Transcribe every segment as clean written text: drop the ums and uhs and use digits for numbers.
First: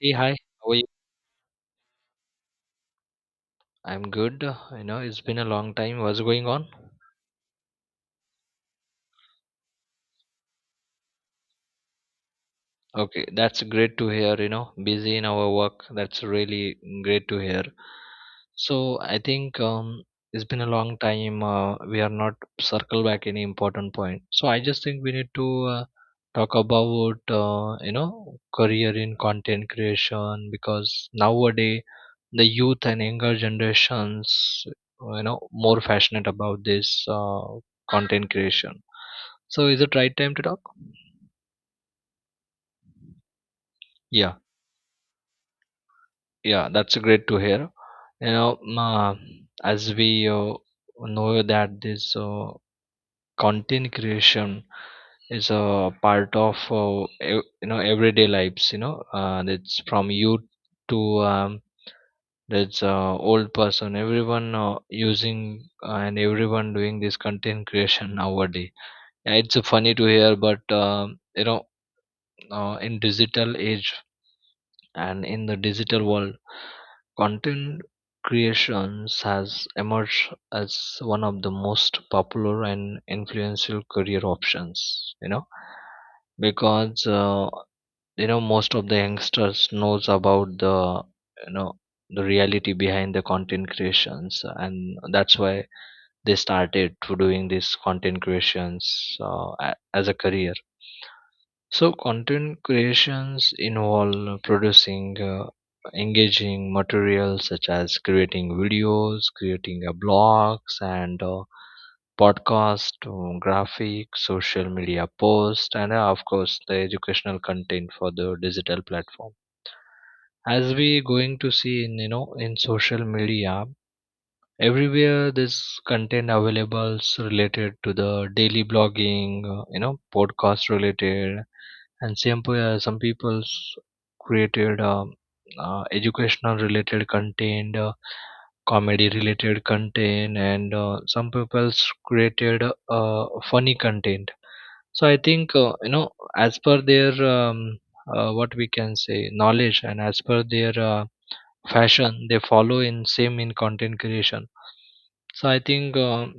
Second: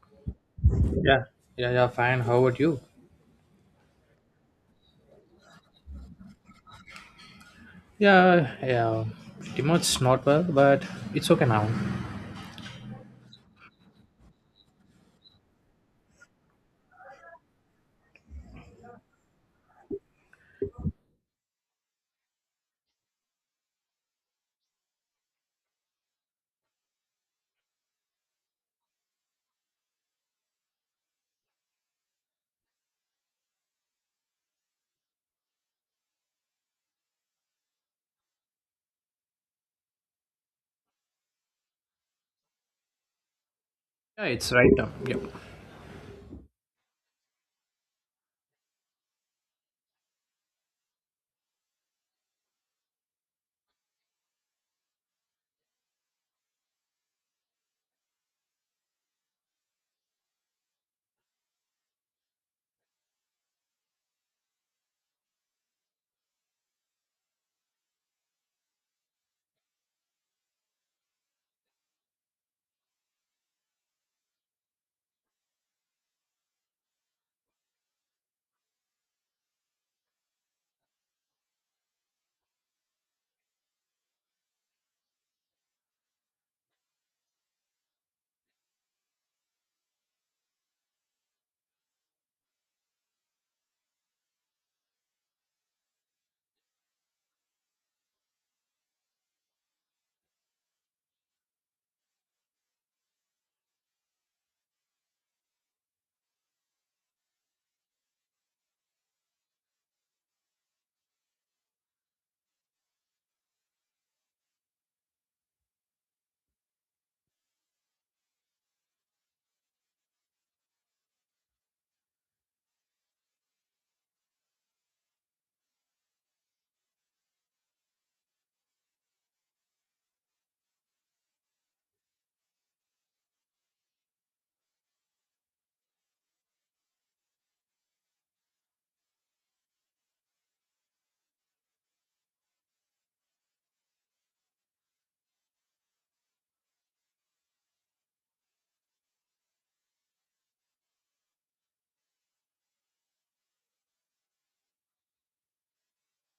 Hey, hi. How are you? Yeah, yeah, yeah, fine. How about you? I'm good. You know, it's been a long time. What's going on? Yeah, yeah, pretty much not well, but it's okay now. Okay, that's great to hear. You know, busy in our work. That's really great to hear. So I think it's been a long time. We are not circle back any important point. So I just think we need to uh, talk about you know career in content creation because nowadays the youth and younger generations you know more passionate about this uh, content creation. So is it right time to talk, Yeah, yeah? it's right now. Yeah. Yeah, that's great to hear. You know, uh, as we know that this content creation is a part of everyday lives, you know, it's from youth to um, that's old person, everyone using and everyone doing this content creation nowadays. Yeah, it's funny to hear, but you know, in digital age and in the digital world, content creations has emerged as one of the most popular and influential career options, you know, because you know most of the youngsters knows about the you know the reality behind the content creations, and that's why they started to doing this content creations as a career. So content creations involve producing engaging materials such as creating videos, creating blogs and podcast, graphics, social media posts, and of course the educational content for the digital platform. As we going to see in, you know, in social media, everywhere this content available related to the daily blogging, you know, podcast related, and some people's created educational related content, comedy related content, and some people's created uh, funny content. So I think you know, as per their um, what we can say knowledge, and as per their fashion they follow in same in content creation. So I think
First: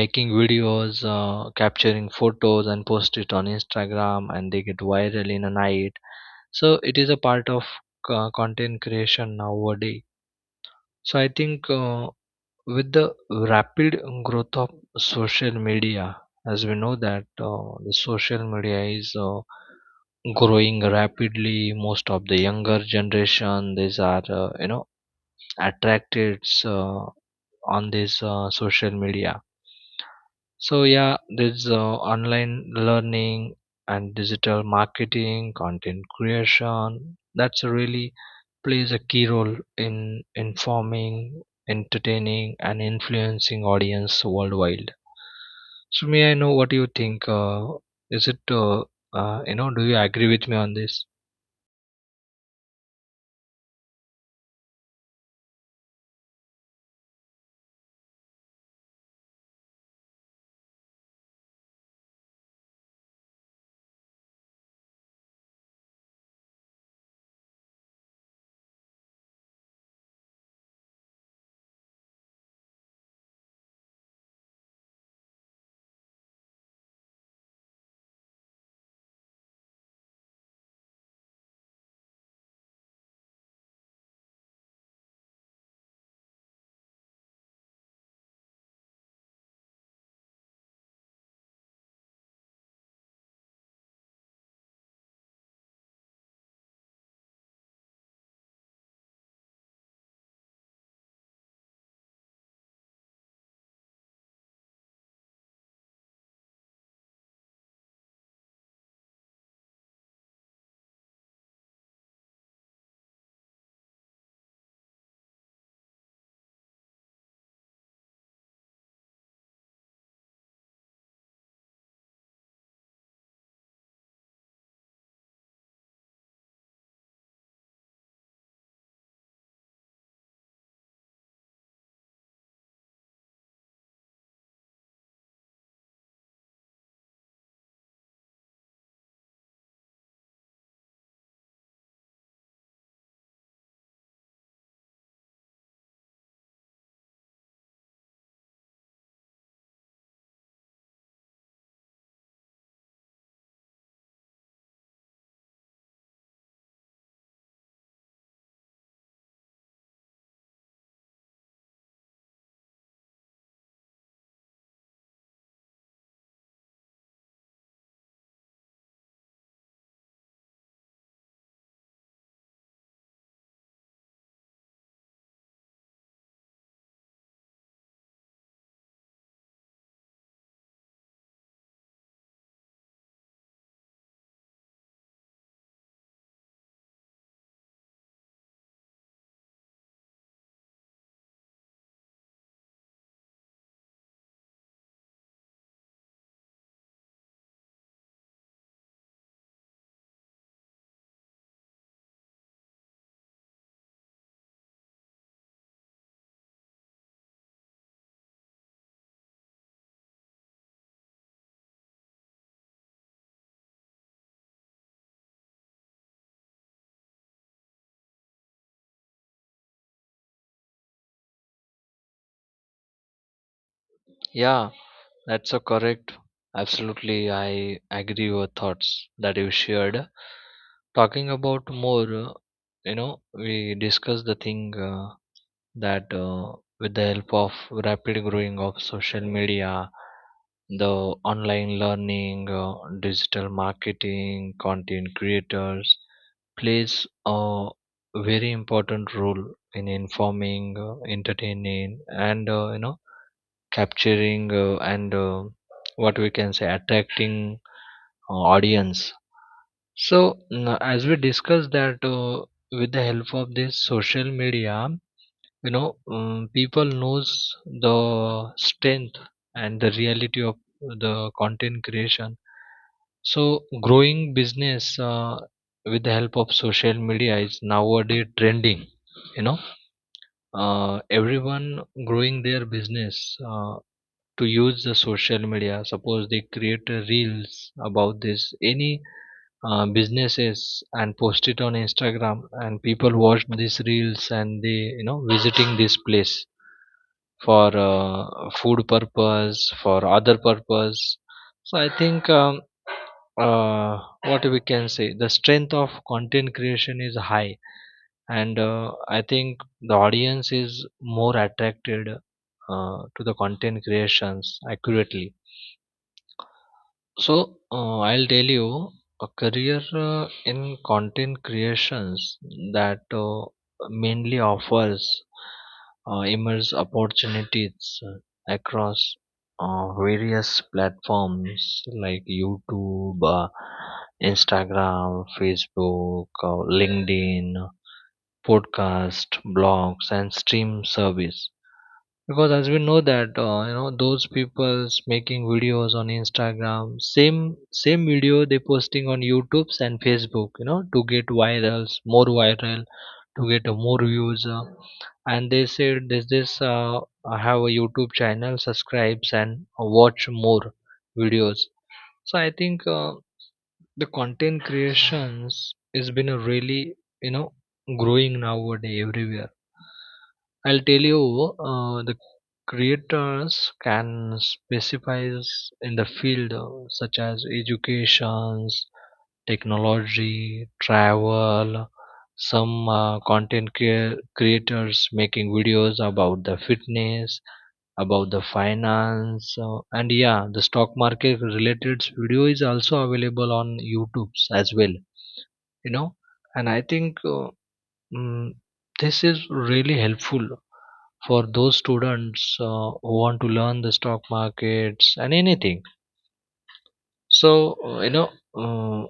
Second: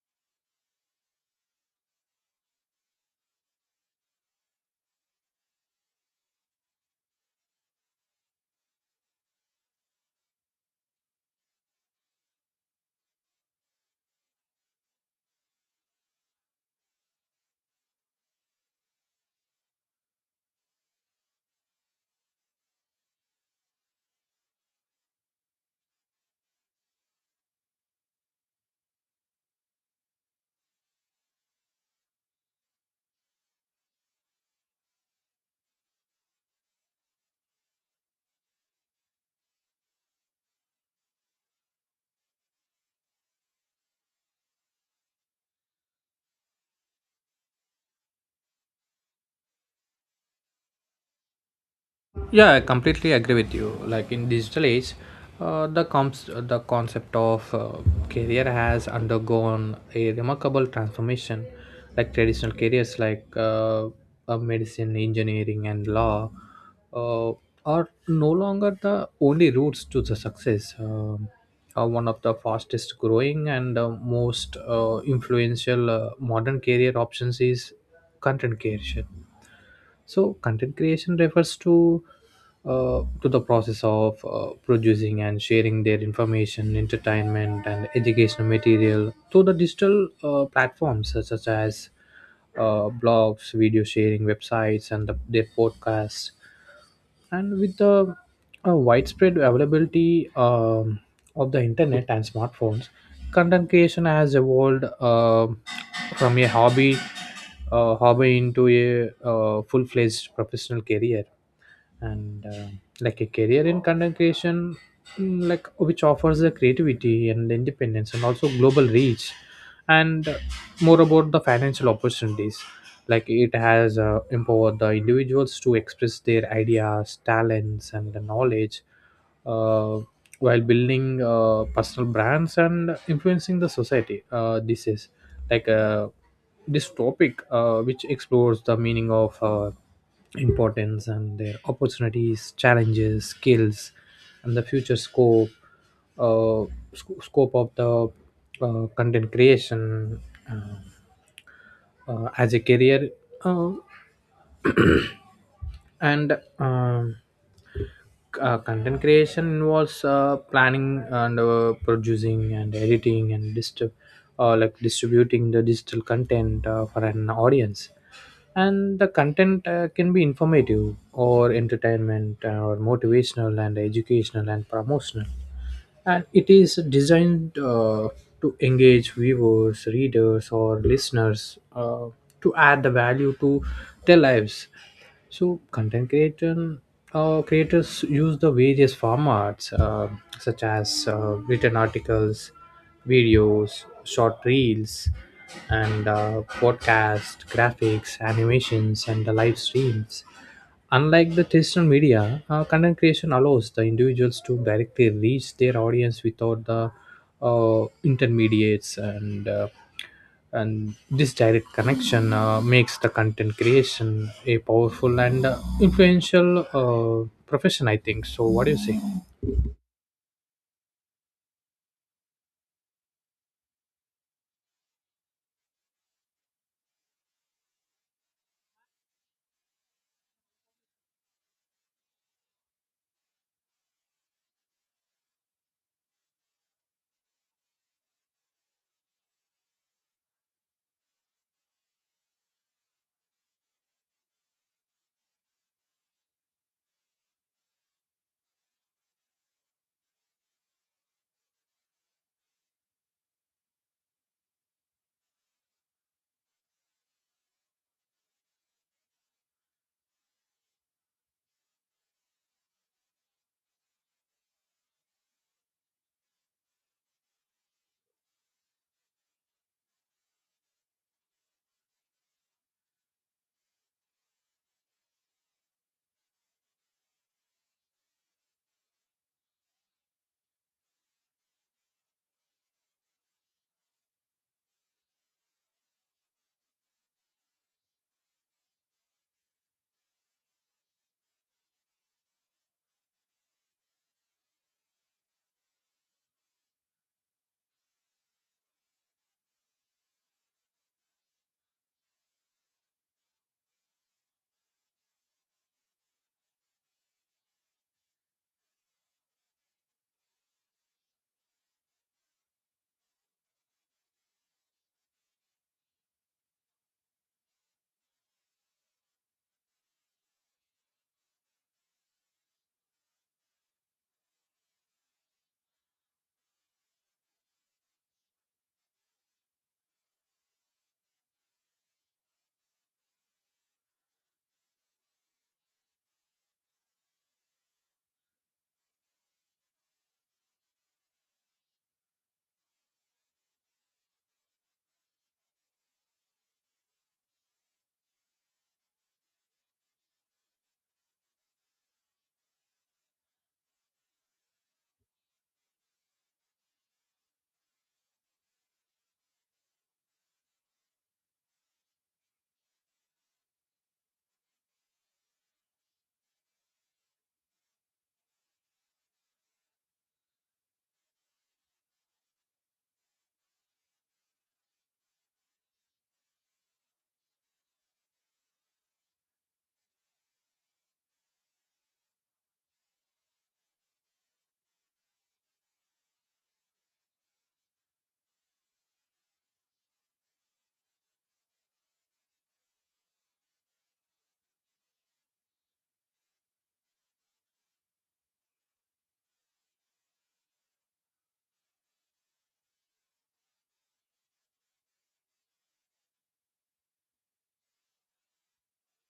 making videos, capturing photos and post it on Instagram, and they get viral in a night. So it is a part of content creation nowadays. So I think with the rapid growth of social media, as we know that the social media is growing rapidly, most of the younger generation these are you know attracted uh, on this social media. So yeah, there's online learning and digital marketing content creation that's really plays a key role in informing, entertaining, and influencing audience worldwide. So may I know what you think? Is it You know, do you agree with me on this? Yeah, I completely agree with you. Like in digital age, the comps the concept of career has undergone a remarkable transformation. Like traditional careers like medicine, engineering, and law, uh, are no longer the only routes to the success. One of the fastest growing and most influential modern career options is content creation. So content creation refers to the process of producing and sharing their information, entertainment, and educational material through the digital platforms, such as blogs, video sharing websites, and their podcasts. And with the widespread availability, of the internet and smartphones, content creation has evolved uh, from a hobby into a full-fledged professional career. And like a career in content creation, like, which offers the creativity and independence and also global reach, and more about the financial opportunities, like it has empowered the individuals to express their ideas, talents, and the knowledge, uh, while building personal brands and influencing the society. This is like uh, this topic, which explores the meaning of, importance and their opportunities, challenges, skills, and the future scope, uh, scope of the content creation as a career. Uh, and Content creation involves planning and producing and editing and distributing the digital content for an audience. And the content can be informative or entertainment, or motivational and educational and promotional. And it is designed, to engage viewers, readers, or listeners, to add the value to their lives. So content creation creators use the various formats, such as written articles, videos, short reels, and podcast, graphics, animations, and the live streams. Unlike the traditional media, content creation allows the individuals to directly reach their audience without the intermediates. And this direct connection makes the content creation a powerful and influential profession, I think. So what do you say? Yeah, that's so correct. Absolutely, I agree with your thoughts that you shared. Talking about more, you know, we discussed the thing that with the help of rapid growing of social media, the online learning, digital marketing, content creators plays a very important role in informing, entertaining, and you know capturing and what we can say attracting audience. So as we discussed that with the help of this social media, you know, people knows the strength and the reality of the content creation. So growing business with the help of social media is nowadays trending, you know. Everyone growing their business to use the social media. Suppose they create a reels about this any businesses and post it on Instagram, and people watch these reels and they, you know, visiting this place for food purpose, for other purpose. So I think uh, what we can say, the strength of content creation is high, and I think the audience is more attracted to the content creations accurately. So I'll tell you, a career in content creations that mainly offers immense opportunities across various platforms like YouTube, Instagram, Facebook, LinkedIn, podcast, blogs, and stream service. Because as we know that you know those people's making videos on Instagram, same video they posting on youtubes and facebook, you know, to get virals, more viral, to get more views and they said this I have a youtube channel, subscribes and watch more videos. So I think the content creations has been a really, you know, growing nowadays everywhere. I'll tell you, the creators can specialize in the field such as educations, technology, travel. Some creators making videos about the fitness, about the finance, and yeah, the stock market related video is also available on YouTube as well. You know, and I think mm, this is really helpful for those students who want to learn the stock markets and anything. So uh, you know uh,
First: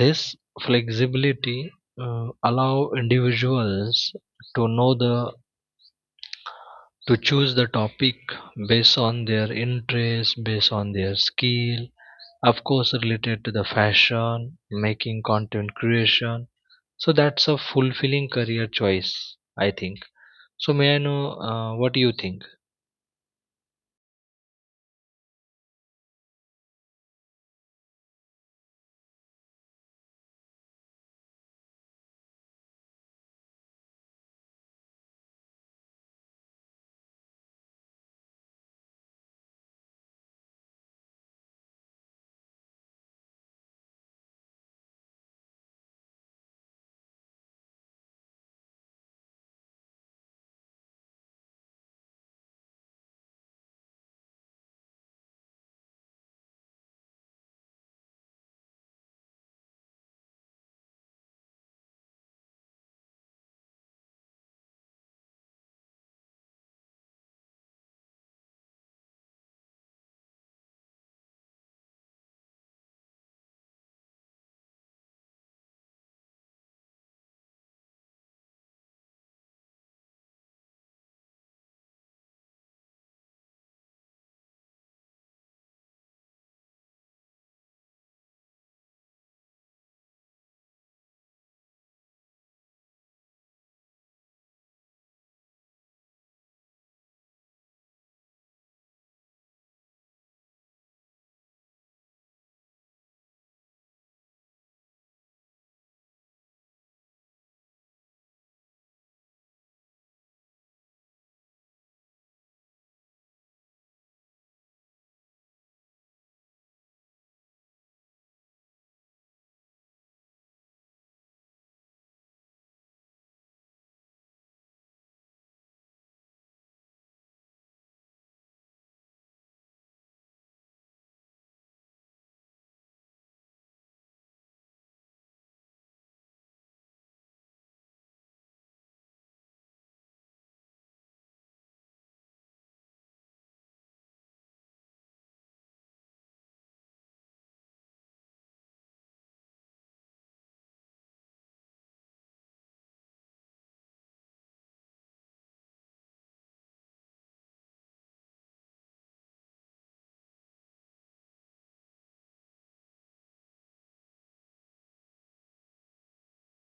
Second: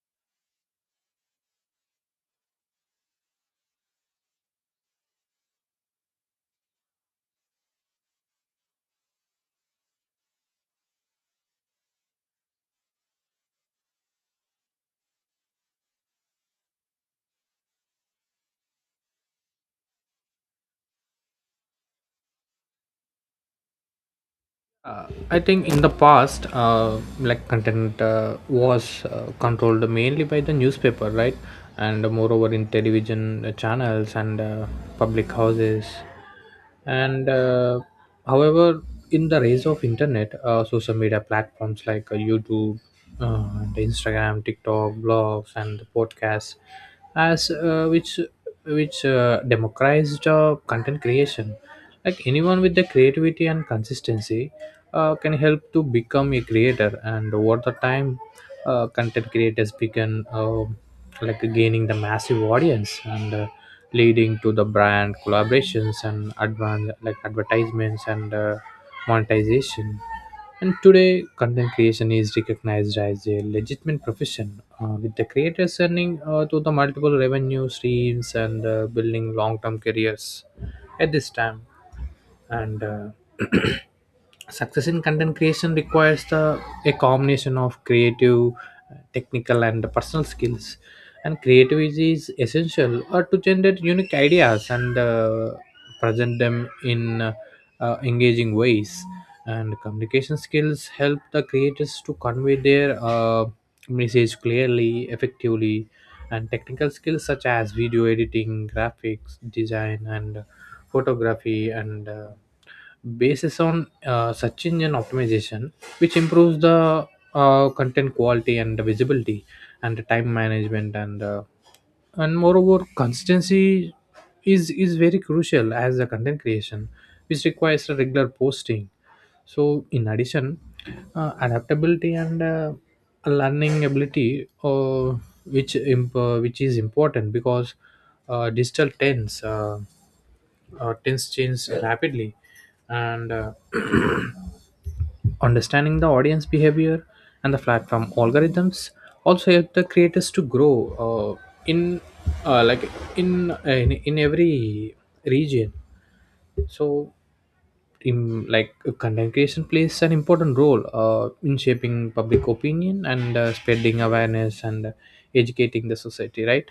this flexibility allow individuals to know the to choose the topic based on their interest, based on their skill, of course related to the fashion, making content creation. So that's a fulfilling career choice, I think. So may I know, what do you think? I think in the past, like content was controlled mainly by the newspaper, right? And moreover in television channels and, public houses. And However, in the rise of internet, social media platforms like youtube, the Instagram, TikTok, blogs, and the podcasts, as which democratized content creation. Like anyone with the creativity and consistency can help to become a creator. And over the time, content creators began, like gaining the massive audience, and leading to the brand collaborations and advertisements and monetization. And today, content creation is recognized as a legitimate profession, with the creators earning through the multiple revenue streams and building long-term careers at this time. And success in content creation requires the a combination of creative, technical, and personal skills. And creativity is essential to generate unique ideas and present them in engaging ways. And communication skills help the creators to convey their message clearly, effectively. And technical skills such as video editing, graphics design, and photography, and bases on search engine optimization, which improves the content quality and the visibility, and the time management. And moreover, consistency is very crucial as a content creation, which requires a regular posting. So in addition, adaptability and learning ability, which is important because digital trends, trends change rapidly. And understanding the audience behavior and the platform algorithms also help the creators to grow uh, in uh, like in, in every region. So in like content creation plays an important role in shaping public opinion and spreading awareness and educating the society, right?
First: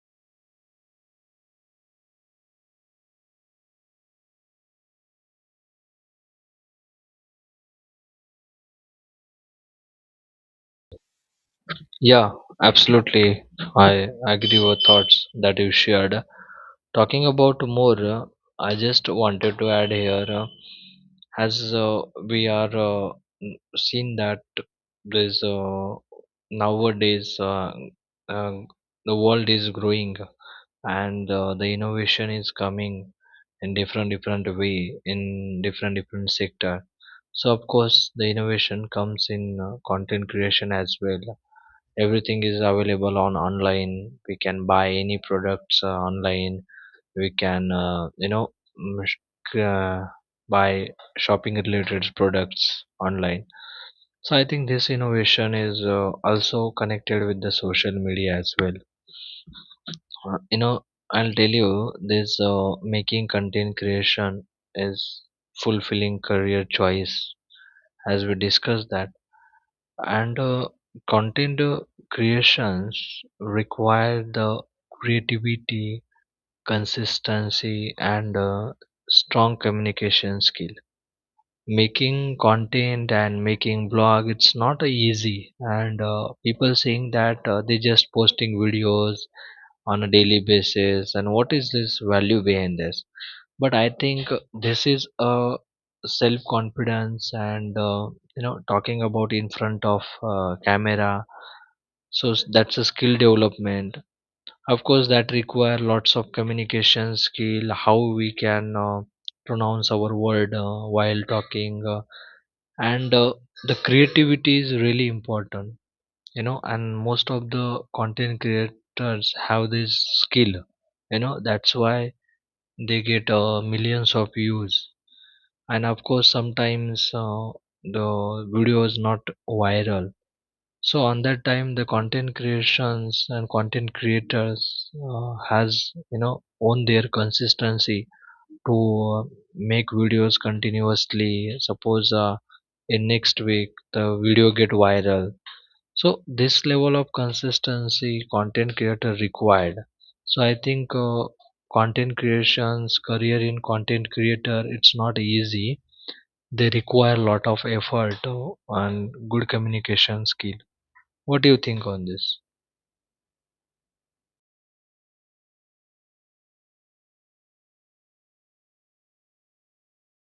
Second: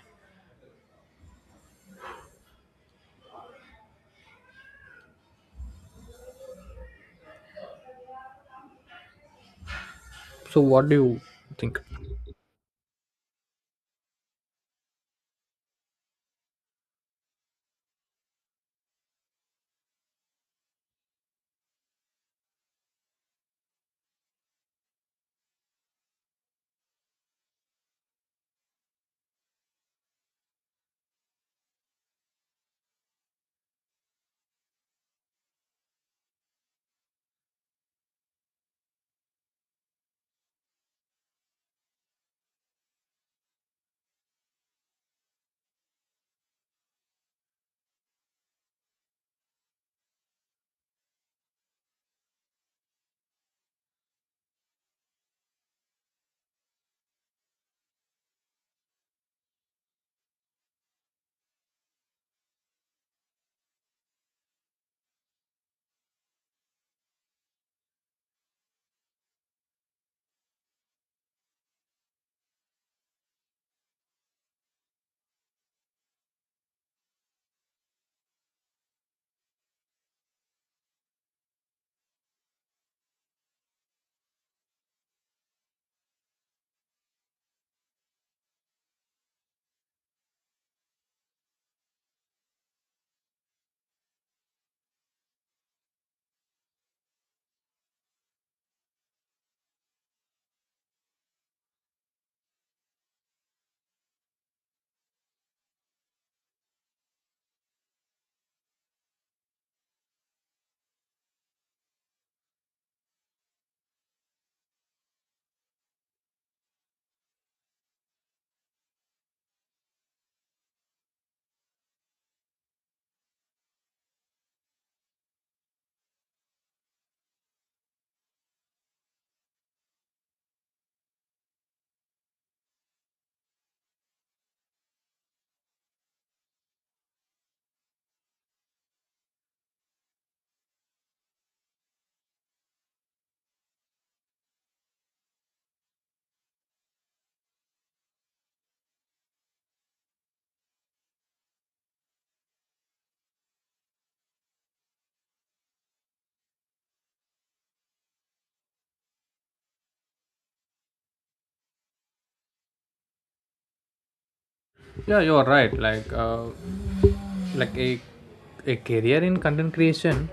So what do you think? Yeah, absolutely. I agree with thoughts that you shared. Talking about more, I just wanted to add here, as we are seen that there's nowadays uh, the world is growing, and the innovation is coming in different way, in different sector. So of course the innovation comes in content creation as well. Everything is available on online, we can buy any products online, we can you know, mm, sh- uh, buy shopping related products online. So I think this innovation is also connected with the social media as well. You know, I'll tell you, this making content creation is fulfilling career choice, as we discussed that. And content creations require the creativity, consistency, and strong communication skill. Making content and making blog, it's not easy. And people saying that they just posting videos on a daily basis. And what is this value behind this? But I think this is a self confidence and you know talking about in front of camera. So that's a skill development, of course that require lots of communication skill, how we can pronounce our word while talking and The creativity is really important, you know, and most of the content creators have this skill, you know. That's why they get millions of views. And of course sometimes the video is not viral, so on that time the content creations and content creators has, you know, on their consistency to make videos continuously. Suppose in next week the video get viral. So this level of consistency content creator required. So I think content creations, career in content creator, it's not easy. They require a lot of effort and good communication skill. What do you think on this? Yeah, you're right, like, like a, a career in content creation,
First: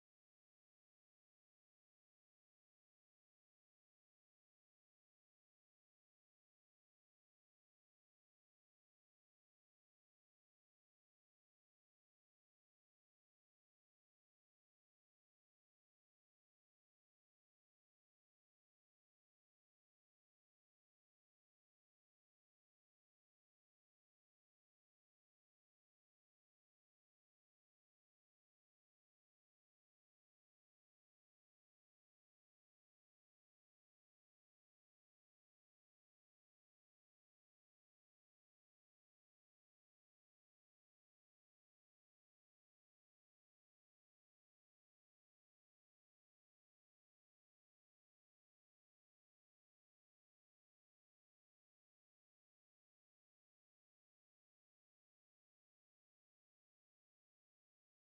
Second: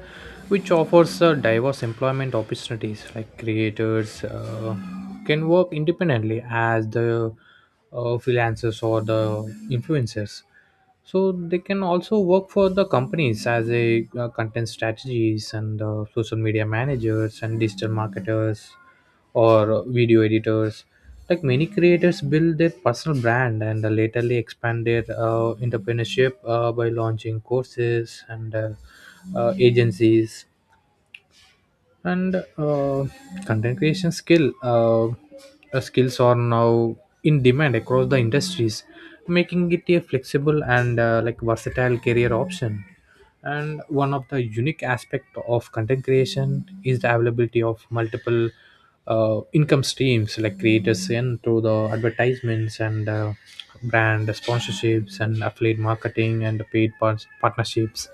which offers diverse employment opportunities, like creators can work independently as the freelancers or the influencers. So they can also work for the companies as a content strategies and social media managers and digital marketers or video editors. Like many creators build their personal brand and laterally expand their entrepreneurship by launching courses and agencies. And content creation skills are now in demand across the industries, making it a flexible and like versatile career option. And one of the unique aspect of content creation is the availability of multiple income streams, like creators in through the advertisements and brand sponsorships and affiliate marketing and partnerships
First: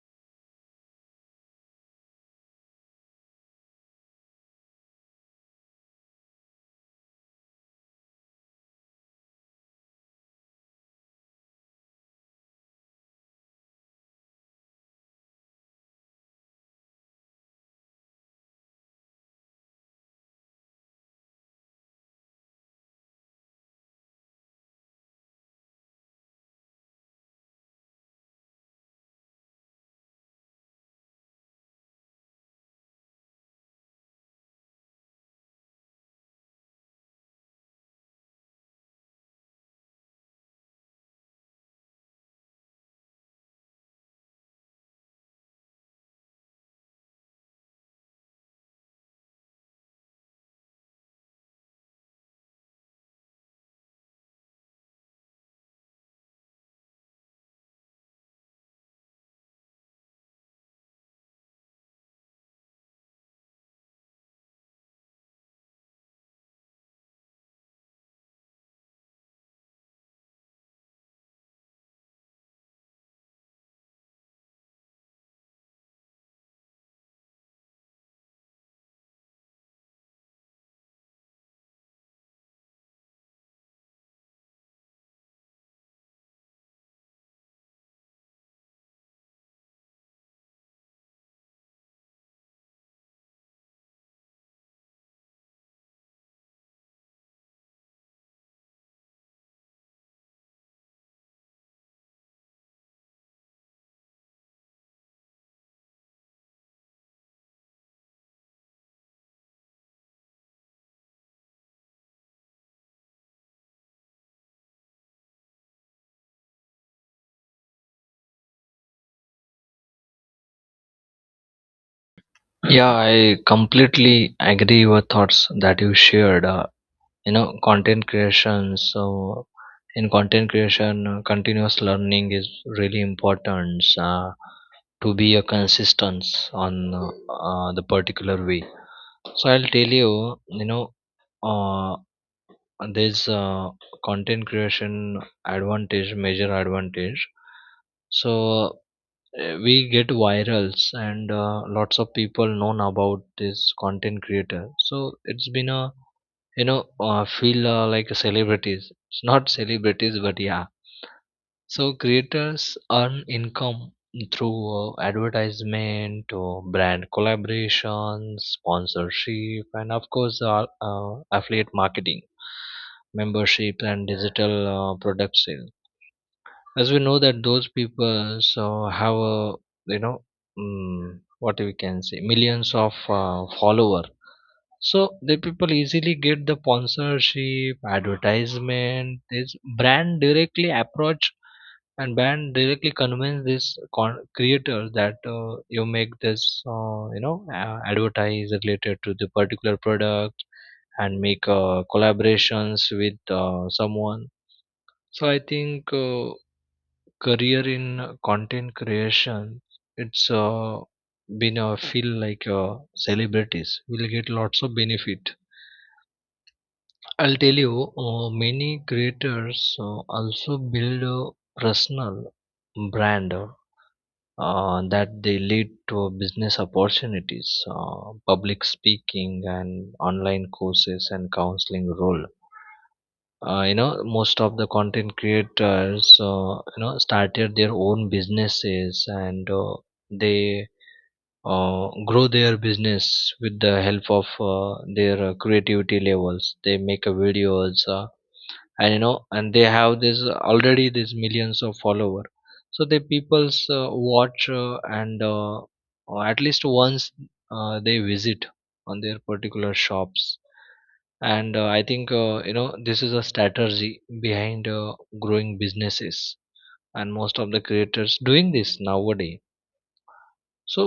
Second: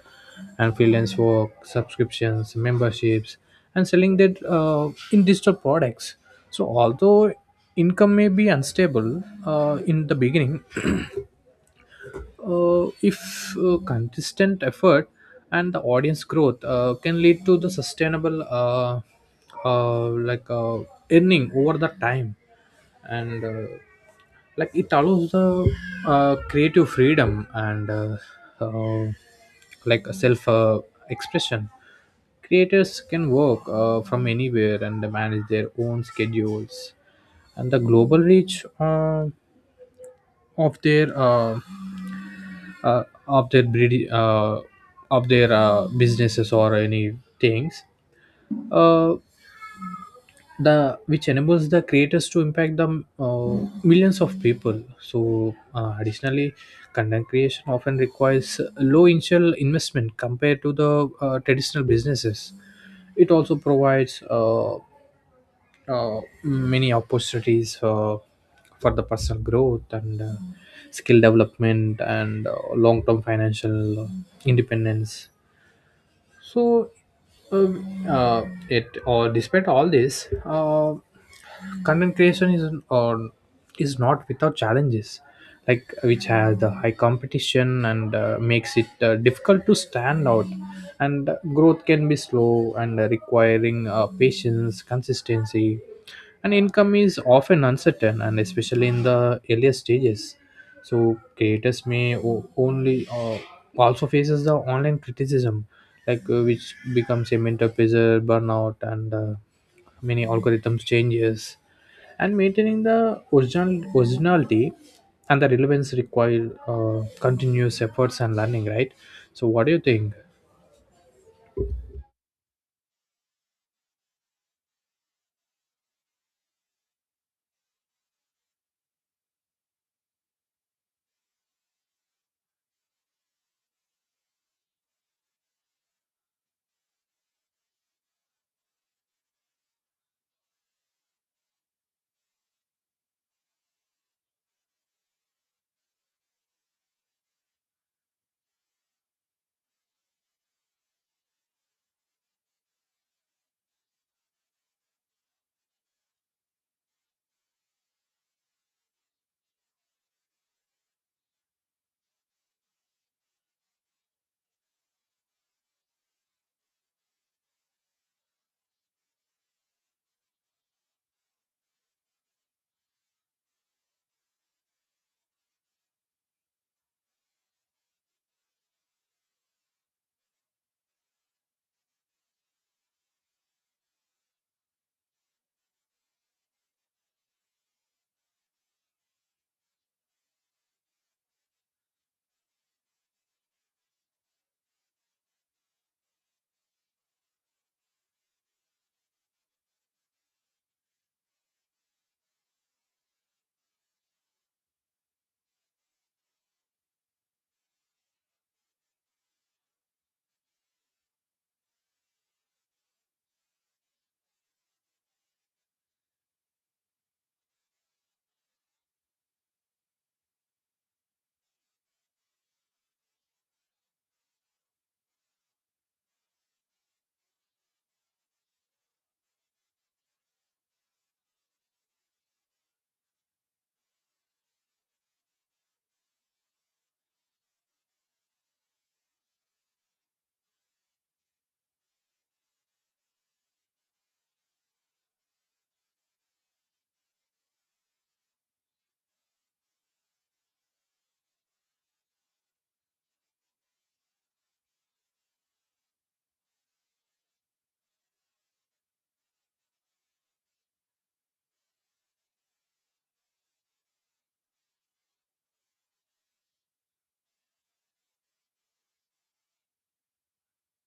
and freelance work, subscriptions, memberships, and selling that in digital products. So although income may be unstable in the beginning, if consistent effort and the audience growth can lead to the sustainable uh, like uh, earning over the time. And like it allows the creative freedom and uh, like self expression. Creators can work from anywhere and manage their own schedules, and the global reach of their uh, of their breed, of their businesses or any things, uh, the which enables the creators to impact the millions of people. So additionally, content creation often requires low initial investment compared to the traditional businesses. It also provides many opportunities for the personal growth and skill development and long-term financial independence. So uh, it or despite all this, content creation is not without challenges, like which has the high competition and makes it difficult to stand out. And growth can be slow and requiring patience, consistency. And income is often uncertain and especially in the earlier stages. So creators may only, also faces the online criticism, like which becomes a mental pressure, burnout, and many algorithms changes. And maintaining the originality and the relevance require continuous efforts and learning, right? So what do you think? Yeah, I completely agree with thoughts that you shared. You know, content creation. So in content creation, continuous learning is really important to be a consistent on the particular way. So I'll tell you, you know, uh, this content creation advantage, major advantage. So we get virals and lots of people known about this content creator, so it's been a, you know, feel like celebrities. It's not celebrities, but yeah. So creators earn income through advertisement or brand collaborations, sponsorship, and of course affiliate marketing, membership, and digital product sales. As we know that those people so have a, you know, mm what we can say millions of follower. So the people easily get the sponsorship, advertisement. This brand directly approach, and brand directly convince this creator that you make this advertise related to the particular product and make collaborations with someone. So I think career in content creation, it's been a feel like celebrities will get lots of benefit. I'll tell you, many creators also build a personal brand that they lead to business opportunities, public speaking and online courses and counseling role. You know, most of the content creators, you know, started their own businesses, and they grow their business with the help of their creativity levels. They make videos, and you know, and they have this already, these millions of follower. So the people's watch and or at least once they visit on their particular shops. And I think you know, this is a strategy behind growing businesses, and most of the creators doing this nowadays. So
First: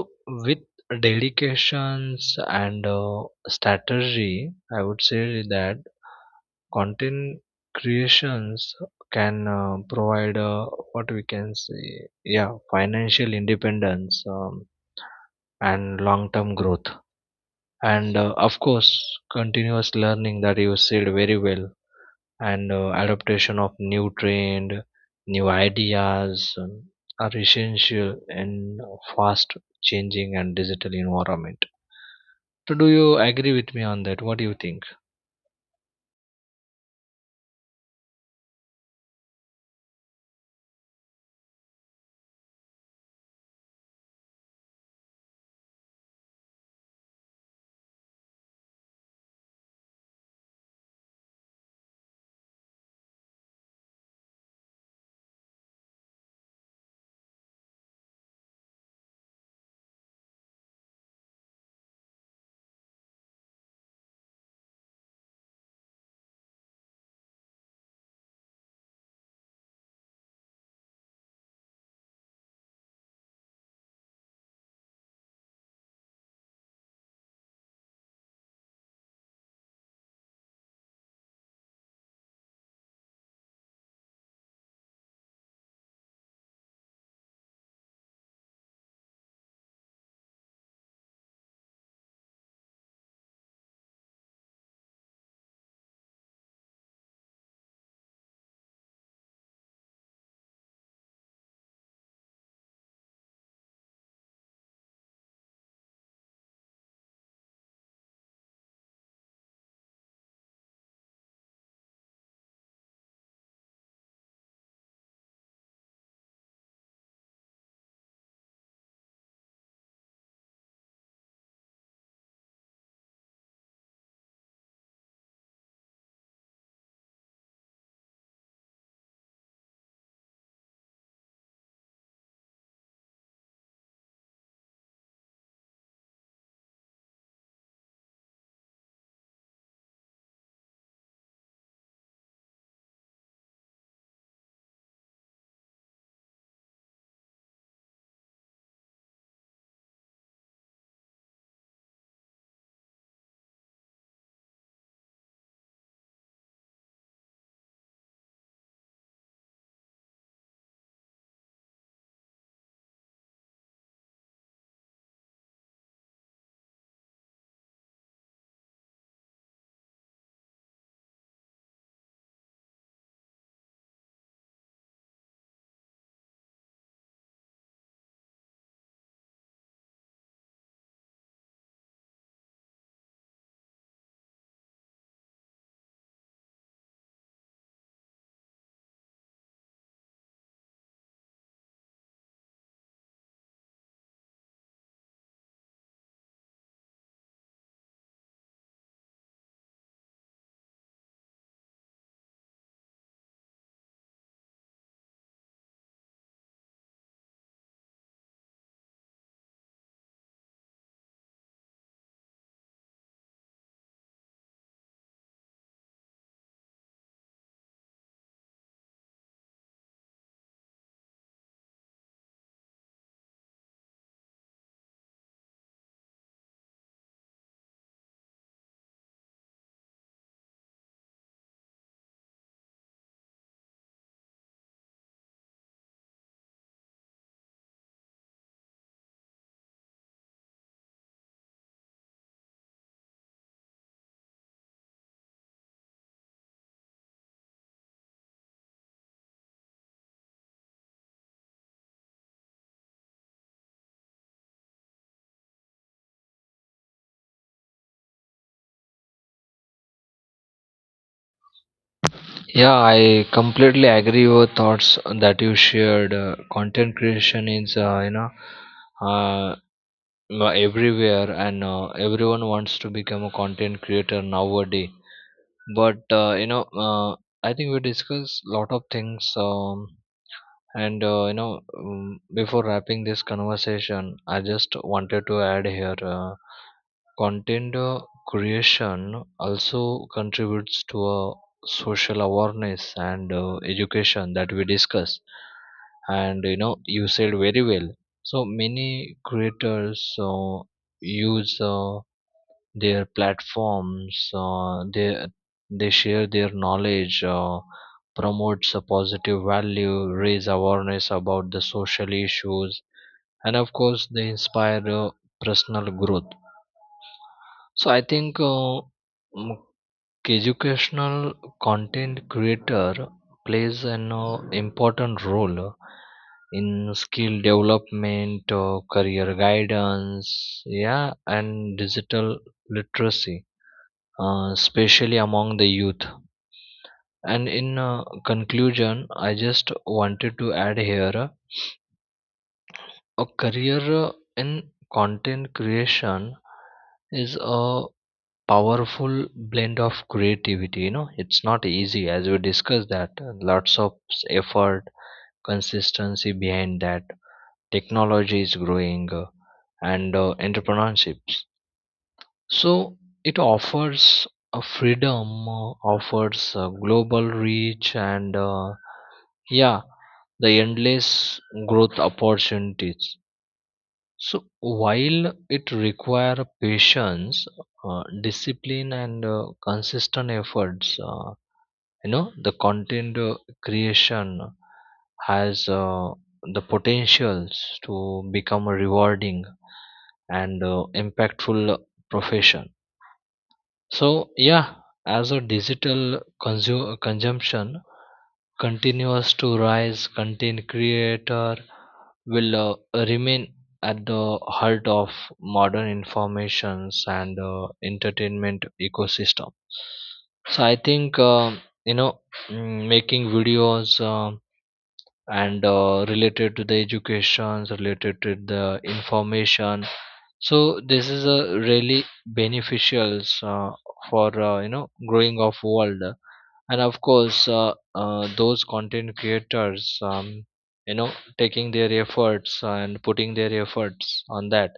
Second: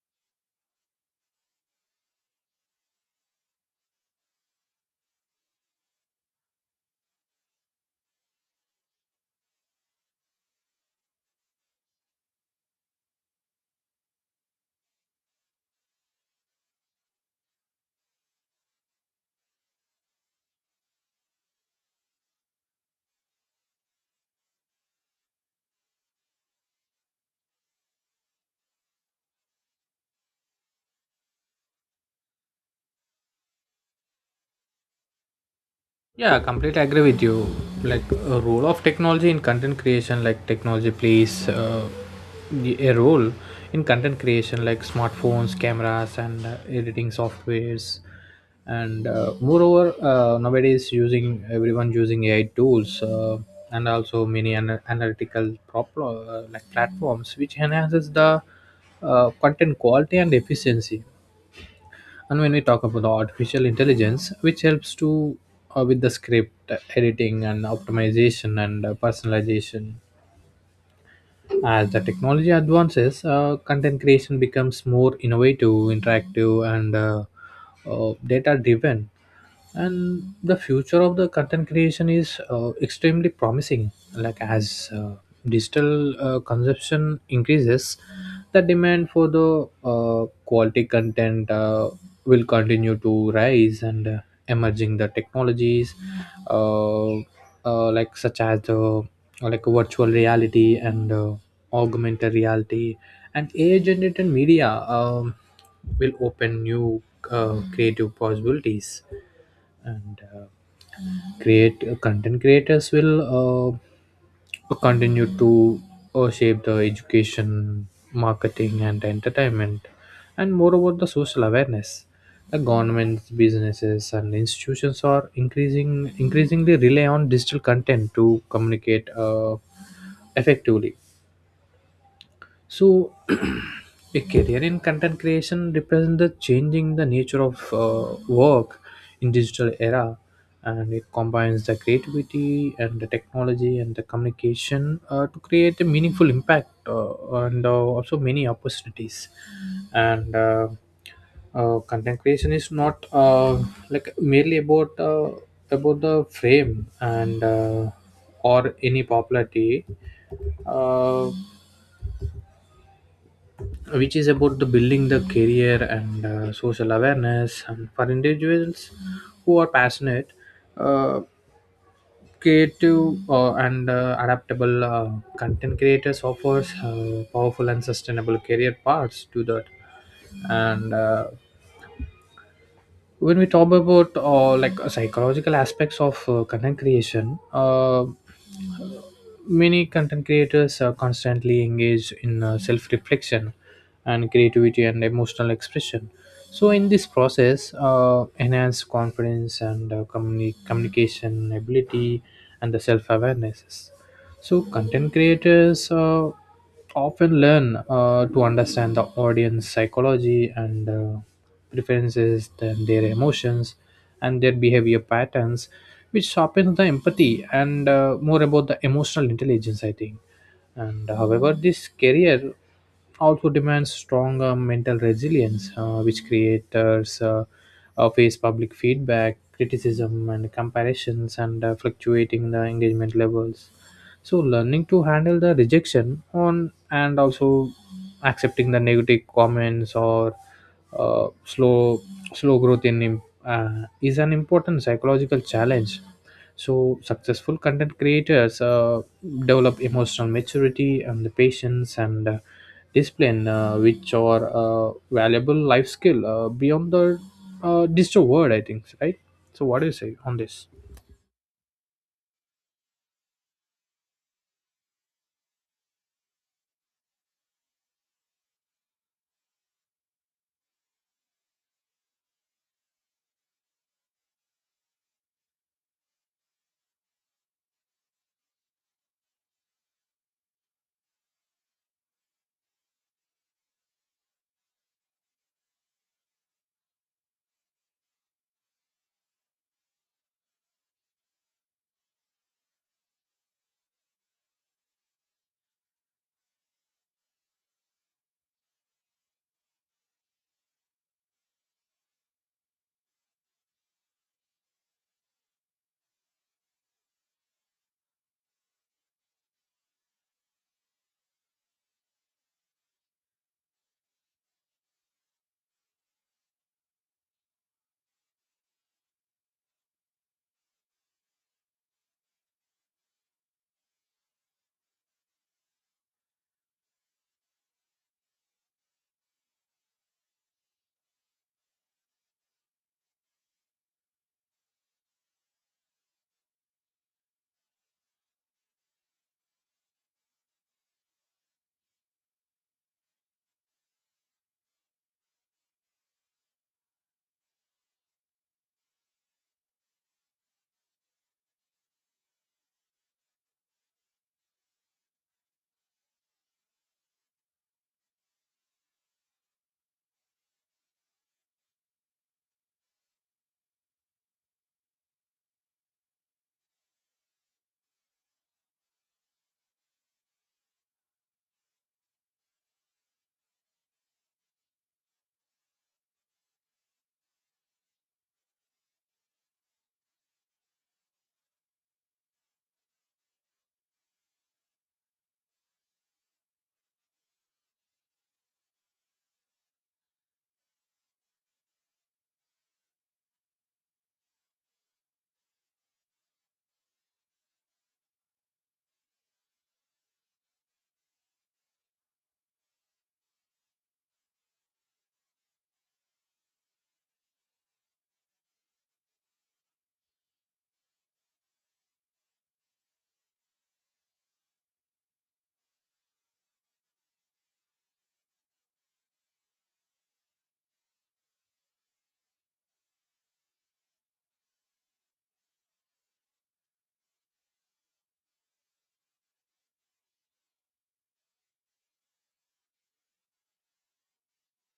with dedications and strategy, I would say that content creations can provide what we can say, yeah, financial independence, and long-term growth, and of course continuous learning, that you said very well, and adaptation of new trend, new ideas are essential in fast changing and digital environment. So do you agree with me on that? What do you think? Yeah, completely agree with you. Like a role of technology in content creation, like technology plays a role in content creation, like smartphones, cameras, and editing softwares. And moreover, nowadays, using everyone using AI tools, and also many analytical like platforms, which enhances the content quality and efficiency. And when we talk about the artificial intelligence, which helps to, with the script editing and optimization and personalization, as the technology advances, content creation becomes more innovative, interactive, and data driven. And the future of the content creation is extremely promising. Like as digital consumption increases, the demand for the quality content will continue to rise, and emerging the technologies, uh, like such as the like virtual reality and augmented reality and AI generated media, will open new creative possibilities. And Create, content creators will continue to shape the education, marketing, and entertainment, and moreover the social awareness. The governments, businesses, and institutions are increasingly rely on digital content to communicate, effectively. So, a career in content creation represents the changing the nature of work in digital era, and it combines the creativity and the technology and the communication to create a meaningful impact, and also many opportunities. And Content creation is not like merely about, about the frame and, or any popularity. Uh, which is about the building the career and social awareness, and for individuals who are passionate, uh, creative, and adaptable. Content creators offers powerful and sustainable career paths to that. And when we talk about psychological aspects of content creation, many content creators are constantly engaged in self-reflection and creativity and emotional expression. So in this process, enhanced confidence and communication ability and the self awarenesses. So content creators often learn to understand the audience psychology and preferences, then their emotions and their behavior patterns, which sharpens the empathy and more about the emotional intelligence, I think. And however, this career also demands strong mental resilience, which creators face public feedback, criticism, and comparisons, and fluctuating the engagement levels. So learning to handle the rejection on and also accepting the negative comments or uh, slow slow growth is an important psychological challenge. So successful content creators develop emotional maturity and the patience and discipline, which are valuable life skill beyond the digital world, I think, right? So what do you say on this? Yeah, I completely agree with thoughts that you shared. Content creation is, uh, everywhere, and everyone wants to become a content creator nowadays. But I think we discussed lot of things. And You know, before wrapping this conversation, I just wanted to add here, content creation also contributes to a social awareness and education that we discuss. And you know, you said very well. So many creators use their platforms, they share their knowledge, promotes a positive value, raise awareness about the social issues, and of course they inspire personal growth. So I think mm, educational content creator plays an important role in skill development, career guidance, yeah, and digital literacy, especially among the youth. And in conclusion, I just wanted to add here, a career in content creation is a powerful blend of creativity. You know, it's not easy, as we discussed that lots of effort, consistency behind that. Technology is growing and entrepreneurship. So it offers a freedom, offers a global reach, and yeah, the endless growth opportunities. So while it require patience, discipline, and consistent efforts, you know, the content creation has the potentials to become a rewarding and impactful profession. So yeah, as a digital consumption continues to rise, content creator will remain at the heart of modern informations and entertainment ecosystem. So I think you know, making videos and related to the educations, related to the information, so this is a really beneficial for you know growing of world, and of course those content creators, you know, taking their efforts and putting their efforts on that,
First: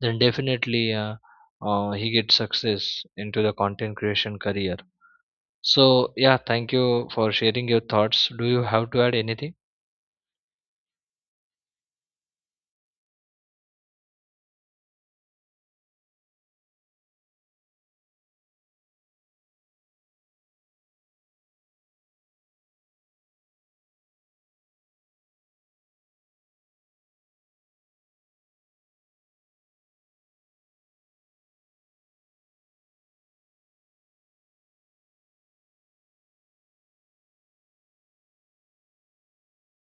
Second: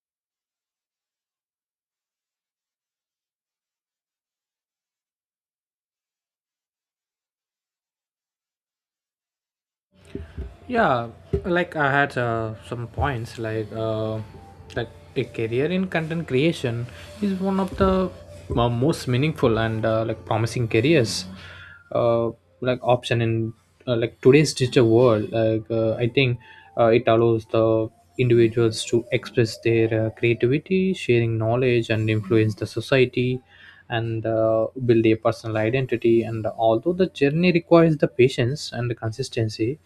then definitely he gets success into the content creation career. So yeah, thank you for sharing your thoughts. Do you have to add anything? Yeah, like I had some points, that a career in content creation is one of the most meaningful and like promising careers uh, like option in like today's digital world. Like I think it allows the individuals to express their creativity, sharing knowledge, and influence the society, and build a personal identity. And although the journey requires the patience and the consistency,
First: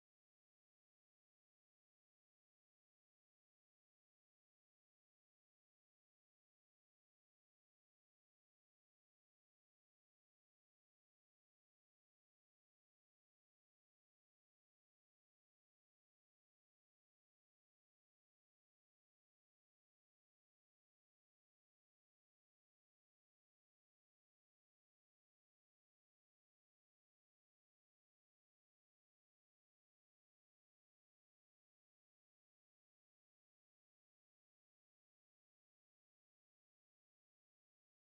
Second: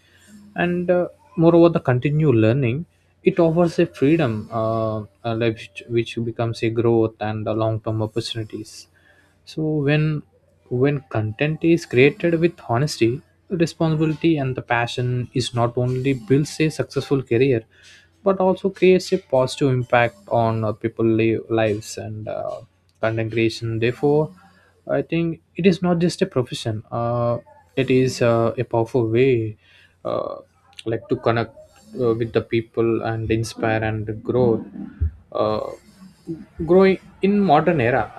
and moreover the continued learning, it offers a freedom, uh, a life which becomes a growth and a long-term opportunities. So when when content is created with honesty, responsibility, and the passion, is not only builds a successful career but also creates a positive impact on people lives. And content creation therefore, I think, it is not just a profession. It is a powerful way, uh, like to connect with the people and inspire and grow. Uh, Growing in modern era.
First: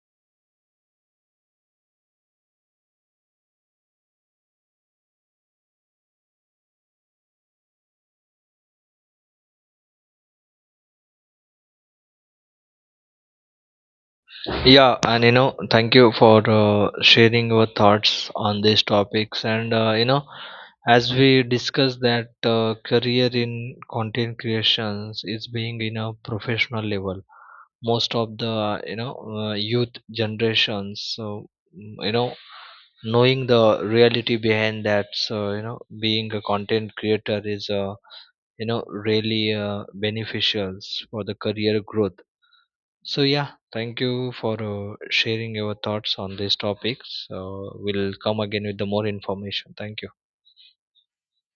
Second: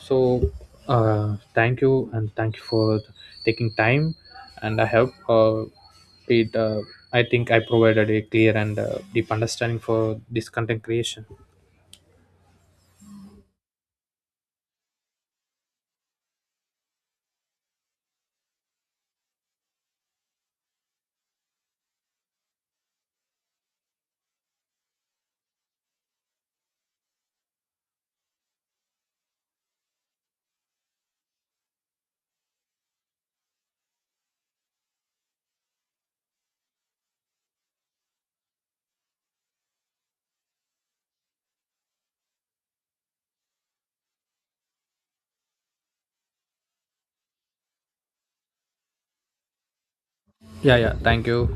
So, thank you, and thank you for taking time. And I hope it. I think I provided a clear and deep understanding for this content creation. Yeah, and you know, thank you for sharing your thoughts on these topics. And you know, as we discussed that career in content creations is being in a professional level. Most of the, you know, youth generations, so you know, knowing the reality behind that, so you know, being a content creator is you know really beneficial for the career growth. So yeah, thank you for sharing your thoughts on this topic. So we'll come again with the more information. Thank you. Yeah, yeah. Thank you.